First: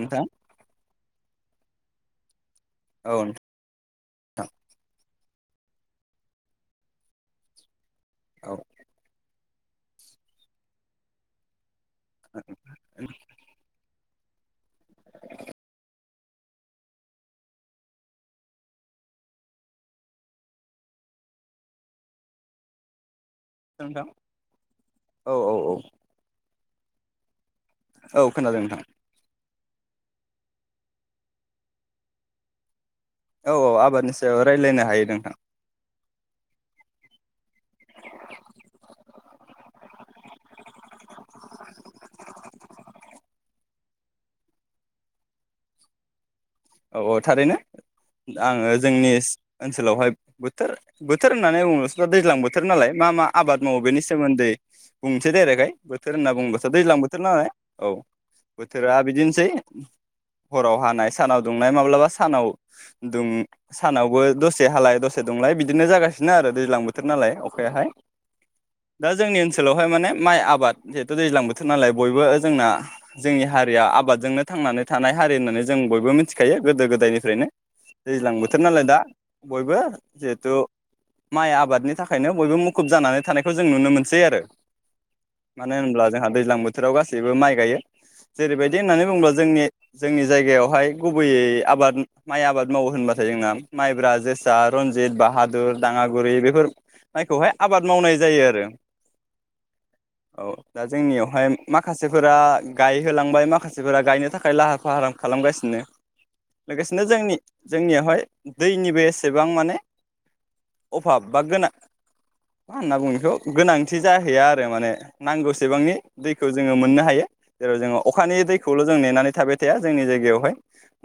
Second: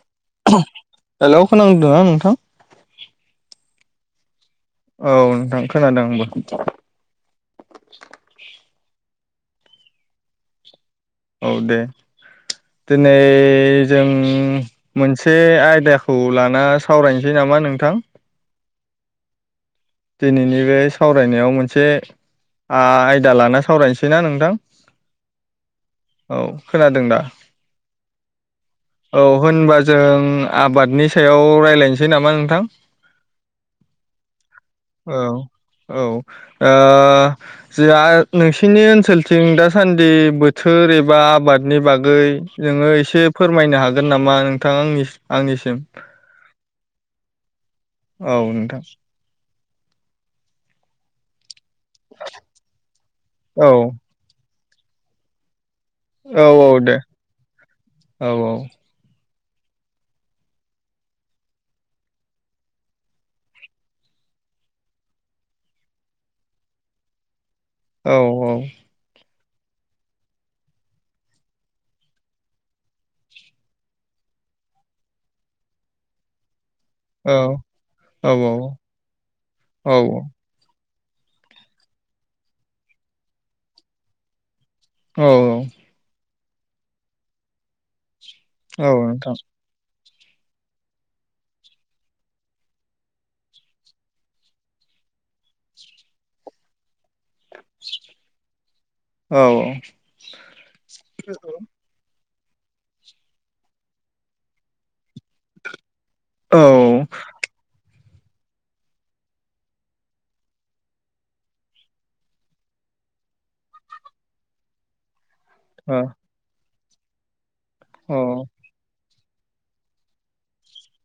नोंथां हेल' खोनादोना नोंथां औ नोंथां औ नोंथां खोनादों आंबो औ औ दे दिनै जों मोनसे आयदाखौ लाना सावरायनोसै नामा नोंथां दिनैनि बे सावरायनायाव मोनसे आय दा लाना सावरायनोसै ना नोंथां औ औ औ औ खोनादों दा औ खोनादों नोंथां औ होनबा जों आबादनि सायाव रायलायनोसै नामा नोंथां औ औ आबादनि सायाव रायलायनो हायो औ नोंथां औ ओ जोंहा नोंसिनि ओनसोलथिं दासान्दि बोथोर ए बा आबादनि बागै नोङो एसे फोरमायनो हागोन नामा नोंथां आंनि आंनिसिम औ औ थारैनो औ आङो नोंथां जोंनि ओनसोलावहाय बोथोर बोथोर होननानै बुंङो दा दैज्लां बोथोर नालाय मा मा आबाद औ मावो बेनि सोमोन्दै बुंसै दायरेकयै बोथोर होनना औ औ बुंङोबाथ' दे दैज्लां बोथोर नालाय औ बोथोरा बिदिनो सै हराव हानाय सानाव दुंनाय माब्लाबा सानाव सानावबो दसे हालाय दसे दुंलाय बिदिनो जागासिनो आरो दैज्लां बोथोर नालाय बेहाय औ दा जोंनि ओनसोल ओनसोलावहाय माने माइ आबाद जिहेथु दैज्लां बोथोर नालाय बयबो जोंना जोंनि हारिया आबादजोंनो थांनानै थानाय हारि होननानै जों बयबो मिथि मिथिखायो गोदो औ गोदायनिफ्रायनो औ दैज्लां बोथोर नालाय दा बयबो औ जिहेथु माइ आबादनि थाखायनो बयबो मुखुब जानानै थानायखौ जों नुनो मोनसै आरो औ मानो होनब्ला जोहा दैज्लां बोथोराव गासैबो माइ गायो जेरैबायदि औ होननानै बुङोब्ला नोंथां जोंनि जोंनि जायगायावहाय गुबैयै आबाद माइ आबाद मावो होनबाथाय जोंना माइब्रा जोसा रनजित बाहादुर दाङागुरि बेफोर माइखौहाय आबाद मावनाय जायो आरो औ औ दा जोंनियावहाय माखासे फोरा गायहोलांबाय माखासेफोरा गायनो थाखाय लाहार फाहार खालामगासिनो औ लोगोसेनो जोंनि जों जोंनियावहाय दैनिबो एसेबां माने अभाब बा गोनां मा होनना बुंङो बेखौ गोनांथि जाहैया आरो माने नांगौसेबांनि दैखौ जों जोङो मोननो हायो जेरै जोङो औ अखानि दैखौल' जों नेनानै थाबाय थाया जोंनि जायगायावहाय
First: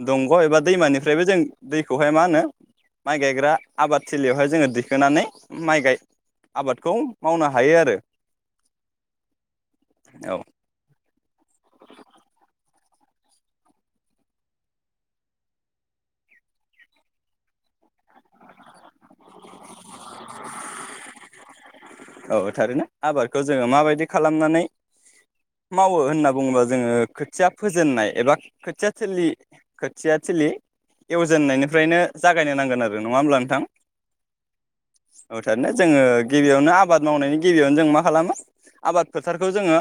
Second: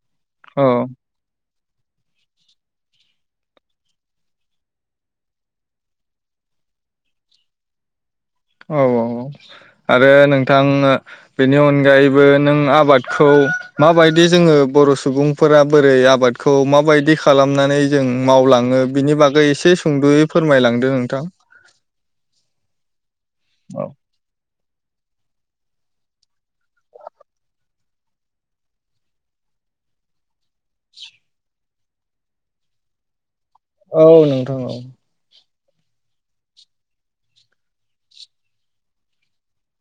दंग' एबा दैमानिफ्रायबो जों दैखौहाय मा होनो माइ गायग्रा आबादथिलियावहाय जोङो दिखोनानै माइ गाय आबादखौ मावनो हायो आरो औ औ औ आरो औ नोंथां बेनि अनगायैबो नों आबादखौ माबायदि जोङो बर' सुबुंफोरा बोरै आबादखौ माबायदि खालामनानै जों मावलाङो बिनि बागै एसे सुंद'यै फोरमायलांदों नोंथां औ थारैनो आबादखौ जोङो औ माबायदि खालामनानै मावो होनना बुङोब्ला जोङो खोथिया फोजेननाय एबा खोथिया थिलि खोथिया थिलि एवजेननायनिफ्रायनो जागायनो नांगोन आरो नङा होमब्लानो औ नोंथां औ ओरैनो जोङो गिबियावनो आ आबाद मावनायनि गिबियावनो जों मा खालामो आबाद फोथारखौ जोङो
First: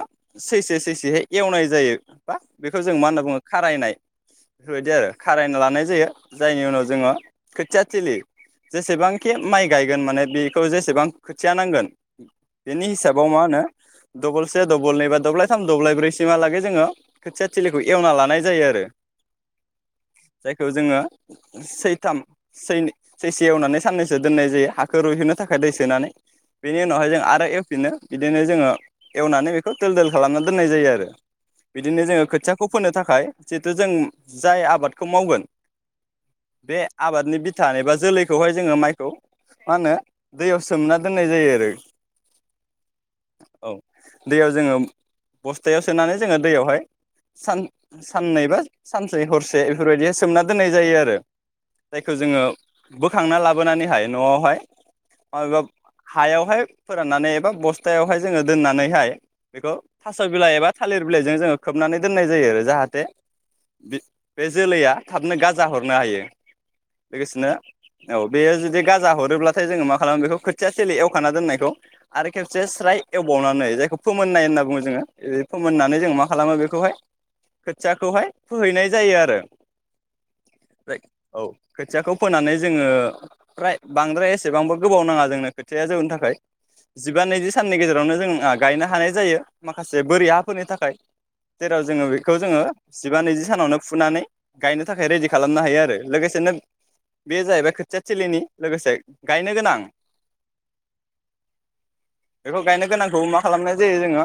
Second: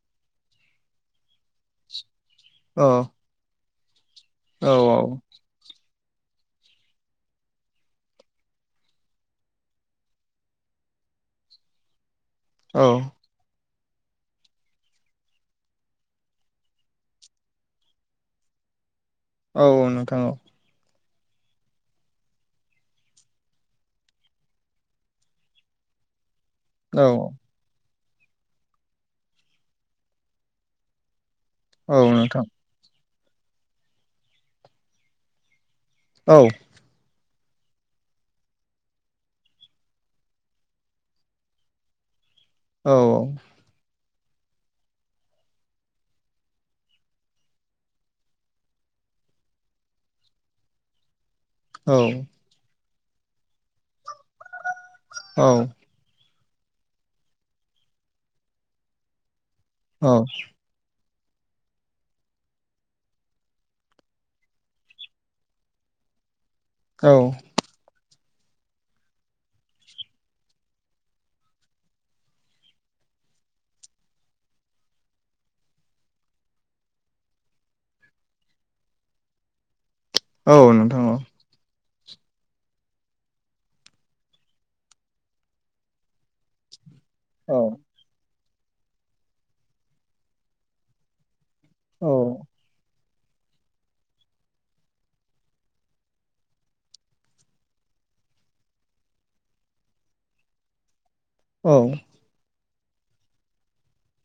सैसे सैसेहै एवनाय जायो बा बेखौ जों मा औ होनना बुङो खारायनाय बेफोरबायदि आरो औ खारायना लानाय जायो जायनि उनाव जोङो खोथिया थिलि जेसेबांखि माइ गायगोन माने बेखौ जेसेबां खोथिया नांगोन औ बेनि हिसाबाव मा होनो डबल से डबल नै बा दब्लाय थाम दब्लाय ब्रैसिमहालागै जोङो खोथिया थिलिखौ एवना लानाय जायो आरो। औ औ नोंथां औ। जायखौ जोङो सैथाम सैसे एवनानै साननैसो दोननाय जायो हाखौ रुइहोननो थाखाय दै सोनानै बेनि औ उनावहाय जों आरो एवफिनो बिदिनो जोङो एवनानै बेखौ दोल दोल खालामना दोननाय जायो आरो। औ बिदिनो जोङो नोंथां खोथियाखौ फोननो थाखाय। थाखाय जिहेथु जों जाय आबादखौ मावगोन। औ बे आबादनि बि बा जोलैखौहाय जोङो माइखौ मा होनो दै सोमना दोन होननाय जायो आरो। औ औ दैयाव जोङो बस्थायाव सोनानै जोङो दैयावहायान साननै बा सानसे हरसे एफोरबायदिाय सोमना दोननाय जायो आरो। जायखौ औ जोङो। बोखांना लाबोनानैहाय न'आवहाय [unintelligible] हायावहाय फोराननानै एबा बस्थायावहाय जोङो दोननानैहाय बेखौ औ थास' बिलाइ एबा थालिर बिलाइजों जोङो खोबनानै दोननाय जायो आरो जाहाथे बे जोलैया थाबनो गाजा हरनो हायो। औ लोगोसेनो औ बेयो जुदि गाजा हरोब्लाथाय जोङो मा खालामो बेखौ खोथिया जिले एवखाना दोननायखौ आरो खेबसे स्राय एवबावनानै जायखौ फोमोननाय होनना बुङो जोङो बे फोमोननानै जों मा खालामो बेखौहाय खोथियाखौहाय फोहैनाय जायो आरो। औ नोंथां औ खोथियाखौ फोनानै जोङो फ्राय बांद्राय एसेबांबो गोबाव नाङा जोंनो। खोथिया जौनो थाखाय जिबा नैजि साननि गेजेरावनो जों गायनो हानाय जायो माखासे बोरि हाफोरनि थाखाय। जेराव जोङो औ बेखौ जोङो। जिबा नैजि सानावनो फुनानै गायनो थाखाय रेडि खालामनो हायो आरो लोगोसेनो बे जाहैबाय खोथिया थिलिनि लोगोसे गायनो गोनां। औ बेखौ गायनो गोनांखौ मा खालामनाय जायो जोङो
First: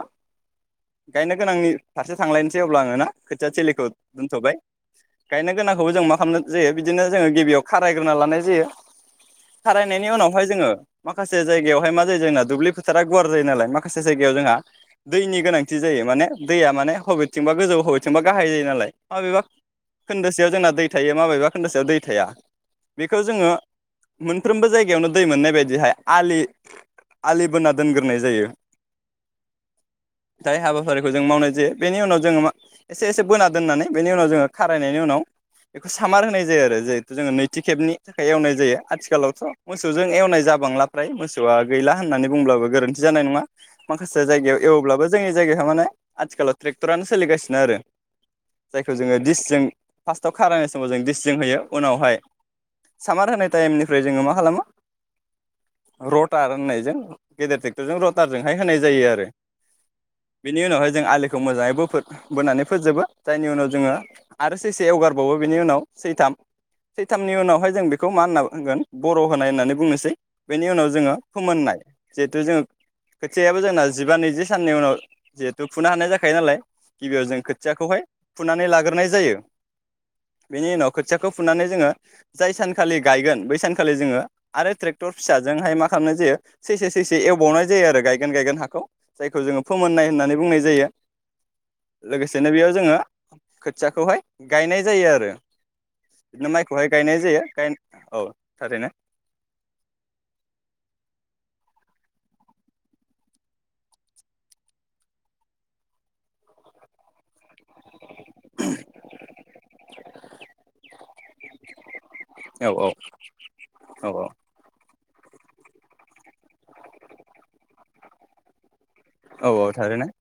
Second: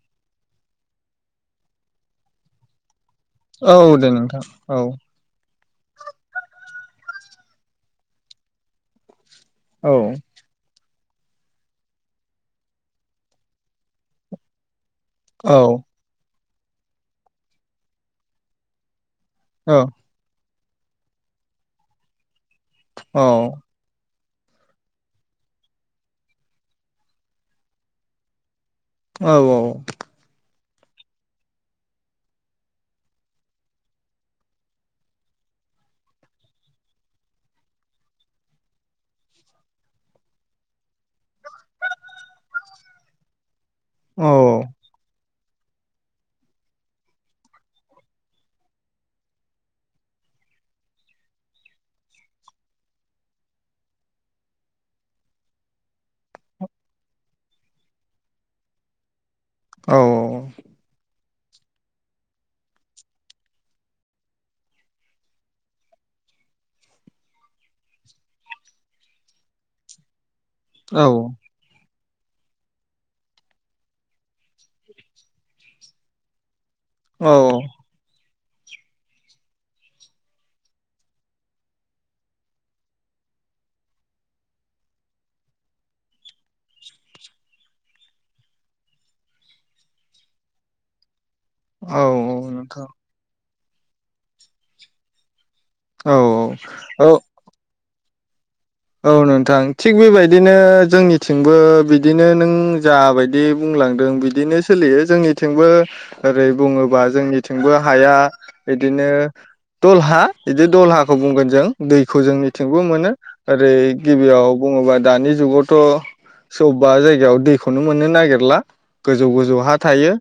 गायनो गोनांनि फारसे थांलायनोसै अब्ला आङो ना। खोथिया औ थिलिखौ दे नोंथां दोनथ'बाय औ गायनो गोनांखौबो जों मा खालामनाय जायो बिदिनो जोङो गिबियाव खारायग्रोना लानाय जायो। औ खारायनायनि उनावहाय जोङो माखासे जायगायावहाय मा जायो जोंना दुब्लि फोथारा गुवार जायो नालाय माखासे जायगायाव जोंहा। दैनि औ गोनांथि जायो माने दैया माने हबेथिंबा गोजौ हबेथिंबा गाहाय जायो नालाय माबेबा औ खोन्दोसेयाव जोंना दै थायो माबेबा खोन्दासआव दै थाया औ बेखौ जोङो मोनफ्रोमबो जायगायावनो दै मोननाय बायदिहाय आलि आलि बोना दोनग्रोनाय जायो औ औ हाबाफारिखौ जों मावनाय जायो बेनि उनाव जोङो मा एसे एसे बोना दोननानै बेनि उनाव जोङो खारायनायनि उनाव बेखौ सामार होनाय जायो आरो जिहेथु जोङो नैथि खेबनि थाखाय एवनाय जायो आथिखालावथ' मोसौजों एवनाय जाबांला फ्राय मोसौआ गैला होननानै बुंब्लाबो गोरोन्थि जानाय नङा माखासे नोंथां जायगायाव एवब्लाबो जोंनि जायगायाव माने आथिखालाव ट्रेटरानो सोलिगासिनो आरो जायखौ जोङो डिसजों फार्स्टआव खारायनाय समाव जों दिडिसजों होयो उनावहाय सामार होनाय टाइमनिफ्राय जोङो मा खालामो रटार होननायजों गेदेर ट्रेक्टरजों रटारजोंहाय होनाय जायो आरो औ बेनि उनावहाय जों आलि खौ मोजाङै बो बोनानै फोजोबो जायनि उनाव जोङो आरो सैसे एवगारबावो बेनि उनाव सैथाम सैथामनि उनावहाय जों बेखौ मा होनना बुंगोन बर' होनाय होननानै बुंनोसै बेनि उनाव जोङो फोमोननाय जिहेथु जों खोथियाबो जोंना जिबा नैजि साननि उनाव जिहेथु फुनो हानाय जाखायो नालाय गिबियाव जों खोथियाखौहाय फुनानै लाग्रोनाय जायो बेनि उनाव खोथियाखौ फुनानै जोङो जाय सानखालि गायगोन बै सानखालि जोङो आरो ट्रेक क्टर फिसाजोंहाय मा खालामनाय जायो सैसे सैसे एवबावनाय जायो आरो गायगोन गायगोन हाखौ जायखौ जोङो फोमोननाय होननानै बुंनाय जायो। लोगोसेनो बेयाव जोङो खोथियाखौहाय गायनाय जायो आरो बिदिनो माइखौहाय औ औ गायनाय जायो गाय औ थारैनो औ नोंथां थिग बेबायदि जोंनिथिंबो बिदिनो नों ज बायदि बुंलांदों बिदिनो सोलियो जोंनिथिंबो ओरै बुङोबा जोंनि थिंबो हाया बिदिनो दलहा बिदि दलहाखौ बुंगोन जों दैखौ औ जोंनिथिंबो औ मोनो ओर औ औ गिबियाव बुङोबा दानि जुगावथ' सोरबाबा जायगायाव दैखौनो मोननो नागिरला गोजौ औ गोजौ औ हा थारैनो थायो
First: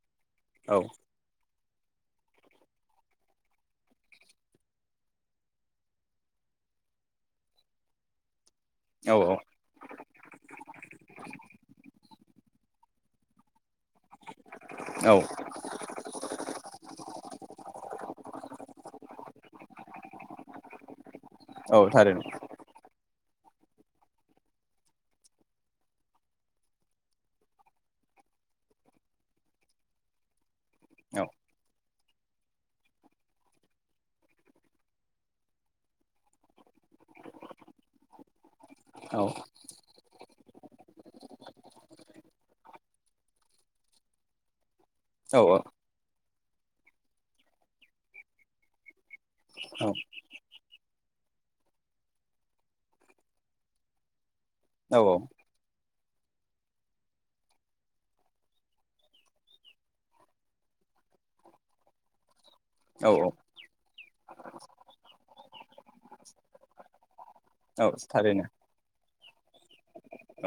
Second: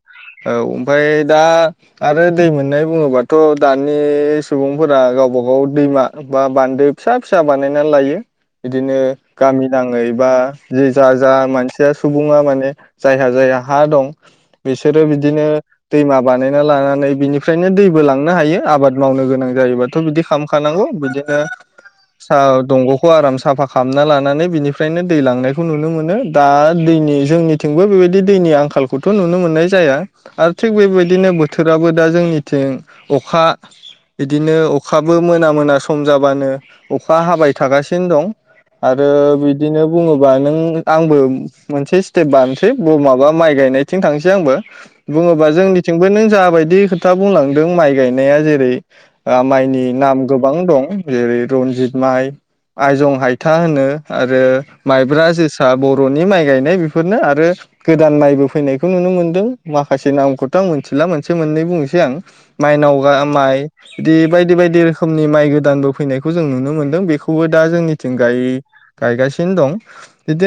औ ओमफ्राय दा आरो दै मोननाय बुङोबाथ' दानि सुबुंफोरा गावबा गाव दैमा बा बान्दो फिसा फिसा बानायनानै लायो बिदिनो औ गामि नाङै बा जा जा मानसिया सुबुङा माने जायहा जाया हा दं बिसोरो औ औ बिदिनो दैमा बानायना लानानै बिनिफ्रायनो दैबो लांनो हायो आबाद मावनो गोनां जायोबाथ' बिदि खालामखानांगौ बिदिनो औ थारैनो दंग आराम साफा खालामना लानानै बिनिफ्रायनो दै लांनायखौ नुनो मोनो दा दैनि जोंनिथिंबो बेबायदि दैनि आंखालखौथ' नुनो मोननाय जाया आरो थिग औ बेबायदिनो बोथोराबो दा जोंनिथिं अखा बिदिनो अखाबो मोना मोना सम जाबानो अखा हाबाय थागासि नो दं आरो औ बिदिनो बुङोबा नों आंबो मोनसे स्टेप बानोसै माबा माइ गायनायथिं थांसै आंबो औ बुङोबा जोंनिथिंबो नों जा बायदि खोथा बुंलांदों माइ गायनाया जेरै ओ माइनि नाम गोबां दं जेरै रनजित माइ आयजं हायथा होनो आ रो माइब्रा जोसा बर'नि माइ गायनाय बेफोरनो आरो गोदान माइबो फैनायखौ नुनो मोनदों माखासे नामखौथ' आं मोनथिला मोनसे मोननै बुंनोसै आं माइनाव औ माइ बिदि बायदि बायदि रोखोमनि माइ गोदानबो फैनायखौ जों नुनो मोनदों बे खौबो दा औ जोंनिथिं गाय थारैनो गासि सिनो दं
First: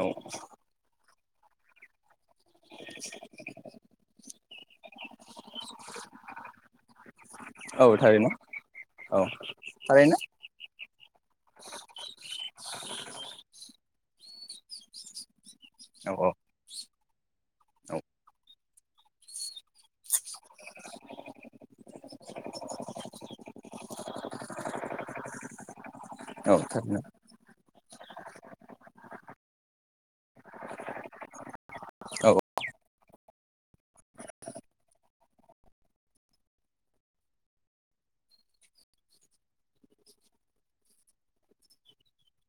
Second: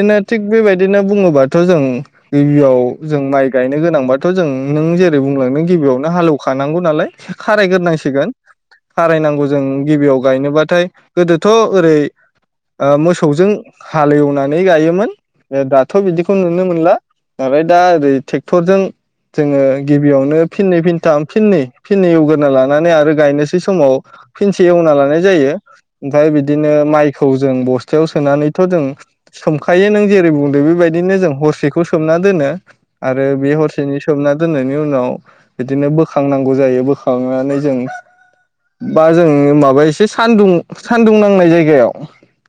औ थिक बेबायदिनो बुङो बाथ' जों गिबियाव जों माइ गायनो गोनांबाथ' जों नों जेरै बुंलांनो गिबियावनो हालेवखानांगौ नालाय औ खारायग्रोनांसिगोन थारैनो औ खारायनांगौ जों गिबियाव थारैनो गायनोबाथाय गोदो थ' ओरै ओ मोसौजों हालेवनानै गायोमोन ए दाथ' औ बिदिखौ नुनो मोनला ओफ्राय दा ओरै ट्रेक्ट रजों जोङो गिबियावनो फिननै फिनथाम फिननै फिननै एवग्रोना लानानै आरो गायनोसै समाव फिनसे एवना लानाय जायो ओमफ्राय औ बिदिनो थारैनो माइखौ जों बस्थ थायाव सोनानैथ' जों सोमखायो नों जेरै बुंदों बेबायदिनो जों हरसेखौ सोमना औ दोनो आरो बे हरसेनि सोमना दोननायनि उनाव बिदिनो बोखांनांगौ जायो बोखांनानै जों बा जों माबा एसे सानदुं सान्दुं नांनाय जायगायाव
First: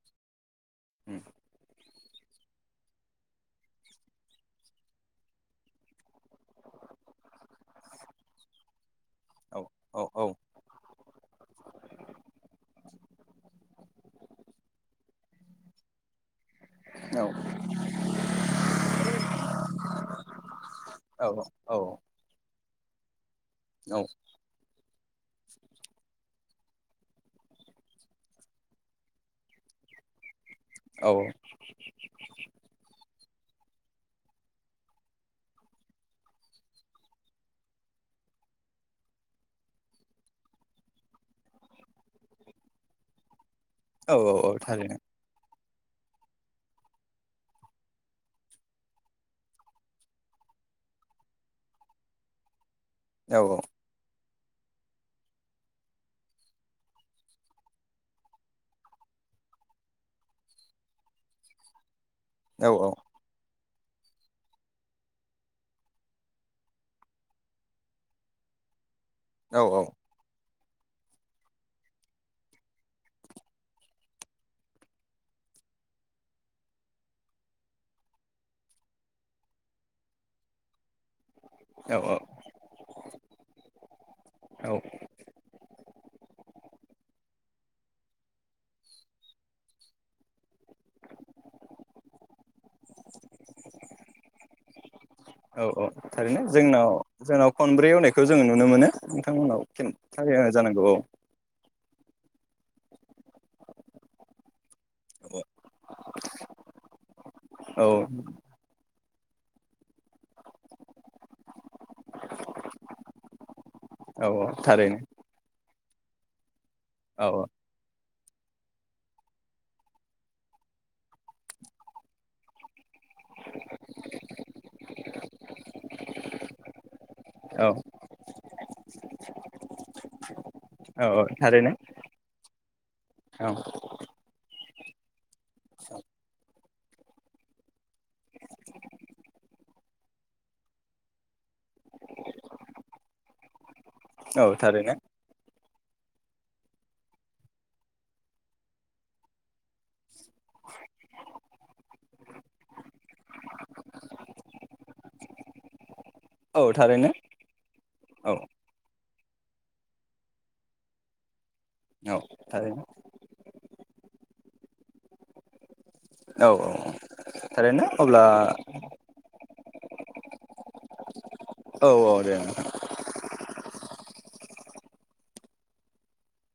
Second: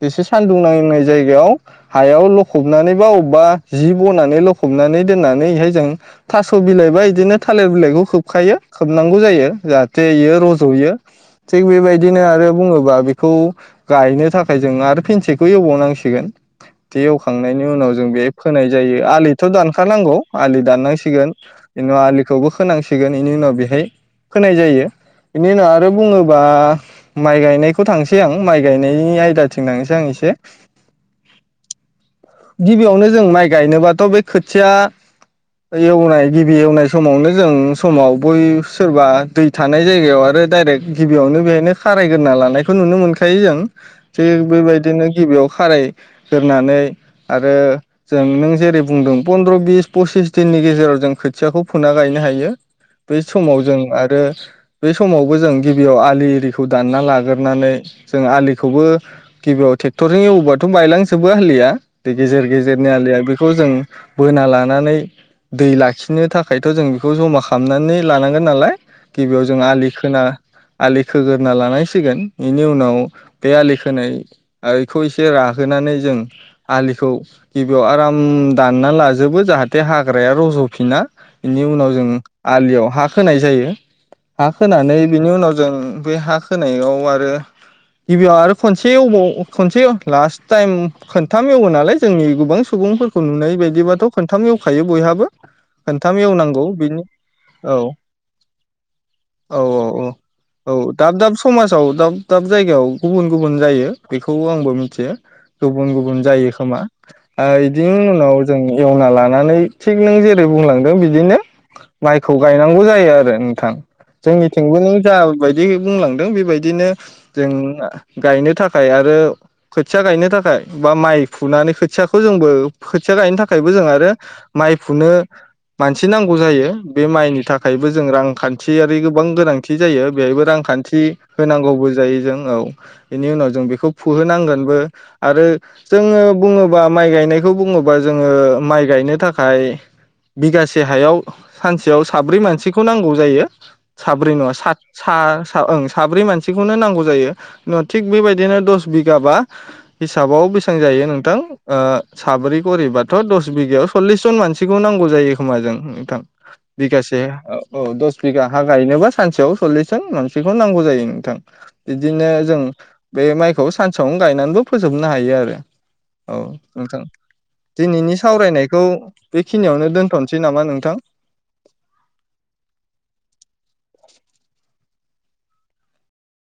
एसे सान्दुं नांनाय जायगायाव हायाव लखबनानैबा अबेबा जि बनानै लखबनानै दोननानैहाय जों थास' बिलाइबा बिदिनो थालिर बिलाइखौ खोबखायो खोबनांगौ जायो औ जाहाथे औ इयो रज'यो थिग बेबायदिनो आरो बुङोबा खौ गायनो थाखाय जों आरो फेनसेखौ एवबावनांसिगोन बे औ एवखांनायनि उनाव जों बे फोनाय जायो आलिथ' दानखानांगौ आलि दाननांसिगोन बेनि आलिखौबो फोनांसिगोन बेनि उनाव बेहाय फोनाय जायो बेनि उनाव आरो बुङोबा माइ गायनाय खौ थांनोसै आं माइ गायनायनि आयदाथिं थांनोसै आं एसे औ गिबियावनो जों माइ गायनोबाथ' बे खोथिया एवनाय गिबि एवनाय समावनो जों समाव बै सोरबा दै थानाय जायगायाव आरो डायरेक्ट गिबियावनो बेहायनो खारायगोरोना लानायखौ नुनो मोनखायो जों थिग थारैनो बेबायदिनो गिबियाव खारायगोरनानै आरो जों नों जेरै बुंदों पन्द्र बिस पसिस दिननि गेजेराव जों खोथियाखौ फुना गायनो हायो। औ बै समाव जों आरो बे समावबो जों गिबियाव आलि इरिखौ दानना लाग्रोनानै जों आलिखौबो गिबियाव ट्रेक्टरजों एवोबाथ बायलांजोबो आलिया बे गेजेर औ औ गेजेरनि आलिया बे बेखौ जों बोना लानानै दै लाखिनो थाखायथ जों बेखौ जमा खालामनानै लानांगोन नालाय। गिबियाव जों आलि खोना आलि खोग्रोना लानांसिगोन बेनि उनाव बे आलि खोनायखौ एसे राहोनानै जों आलिखौ गिबियाव आराम दानना लाजोबो जाहाथे हाग्राया रजफिना बेनि उनाव जों औ आलियाव हा खोनाय जायो। हा औ खोनानै बिनि उनाव जों बे हा खोनायाव आरो गिबियाव आरो खनसे एवबाव खनसे लास्ट टाइम खोन खोनथाम एवो नालाय जोंनि गोबां सुबुंफोरखौ नुनाय बायदिबाथ खनथाम एवखायो बयहाबो। औ औ खोनथाम थारैनो एवनांगौ जोंनाव बिनि जोंनाव औ खनब्रै एवनायखौ जोङो नुनो मोनो। औ नोंथांमोनाव औ खनथाम हेवनाय जानांगौ औ दाब दाब समाजाव दाब दाब जायगायाव गुबुन गुबुन जायो। बेखौ आंबो मिथियो गुबुन गुबुन जायो खोमा बिदि औ उनाव जों एवना ला नानै थिग नों जेरै बुंलांदों बिदिनो माइखौ गायनांगौ जायो आरो नोंथां। औ जोंनि औ थिंबो नों थारैनो जा बायदि बुंलांदों बेबाय दिनो औ जों गायनो थाखाय आरो खोथिया गायनो थाखाय। बा माइ फुनानै खोथियाखौ जोंबो खोथिया गायनो थाखायबो जों आरो माइ फुनो मानसि नांगौ जायो। बे माइनि औ थाखायबो जों रांखान्थि न्थियारि गोबां गोनांथि जायो बेवहायबो रां खान्थि औ औ थारैनो होनांगौबो जायो जों औ बेनि उनाव औ जों बेखौ फुहोनांगोन। बो आरो जोङो बुङोबा माइ गायनायखौ बुङोबा जोङो माइ गायनो थाखाय बिगासे हायाव सानसेयाव साब्रै मानसिखौ नांगौ जायो। साब्रै औ नङा सा थारैनो सा ओं साब्रै मानसिखौनो नांगौ जायो थिग बेबायदिनो दस बिगाबा हिसाबाव बेसेबां जायो नोंथां ओ साब्रै गरिबाथ‌ दस बिगायाव सल्लिस जन मानसिखौ नांगौ जायो खोमा जों नोंथां। औ थारैनो बिगासे औ दस औ बिगा हा गायनोबा सानसेयाव सल्लिस जन मांसिखौ नांगौ जायो नोंथां। औ बिदिनो जों थारैनो बे माइ सानसेयावनो गायनानैबो फोजोबनो हायो आरो। [inaudible] औ नोंथां औ थारैनो दिनैनि अब्ला सावरायनायखौ बेखिनियावनो दोनथ'नोसै नामा नोंथां औ औ दे नोंथां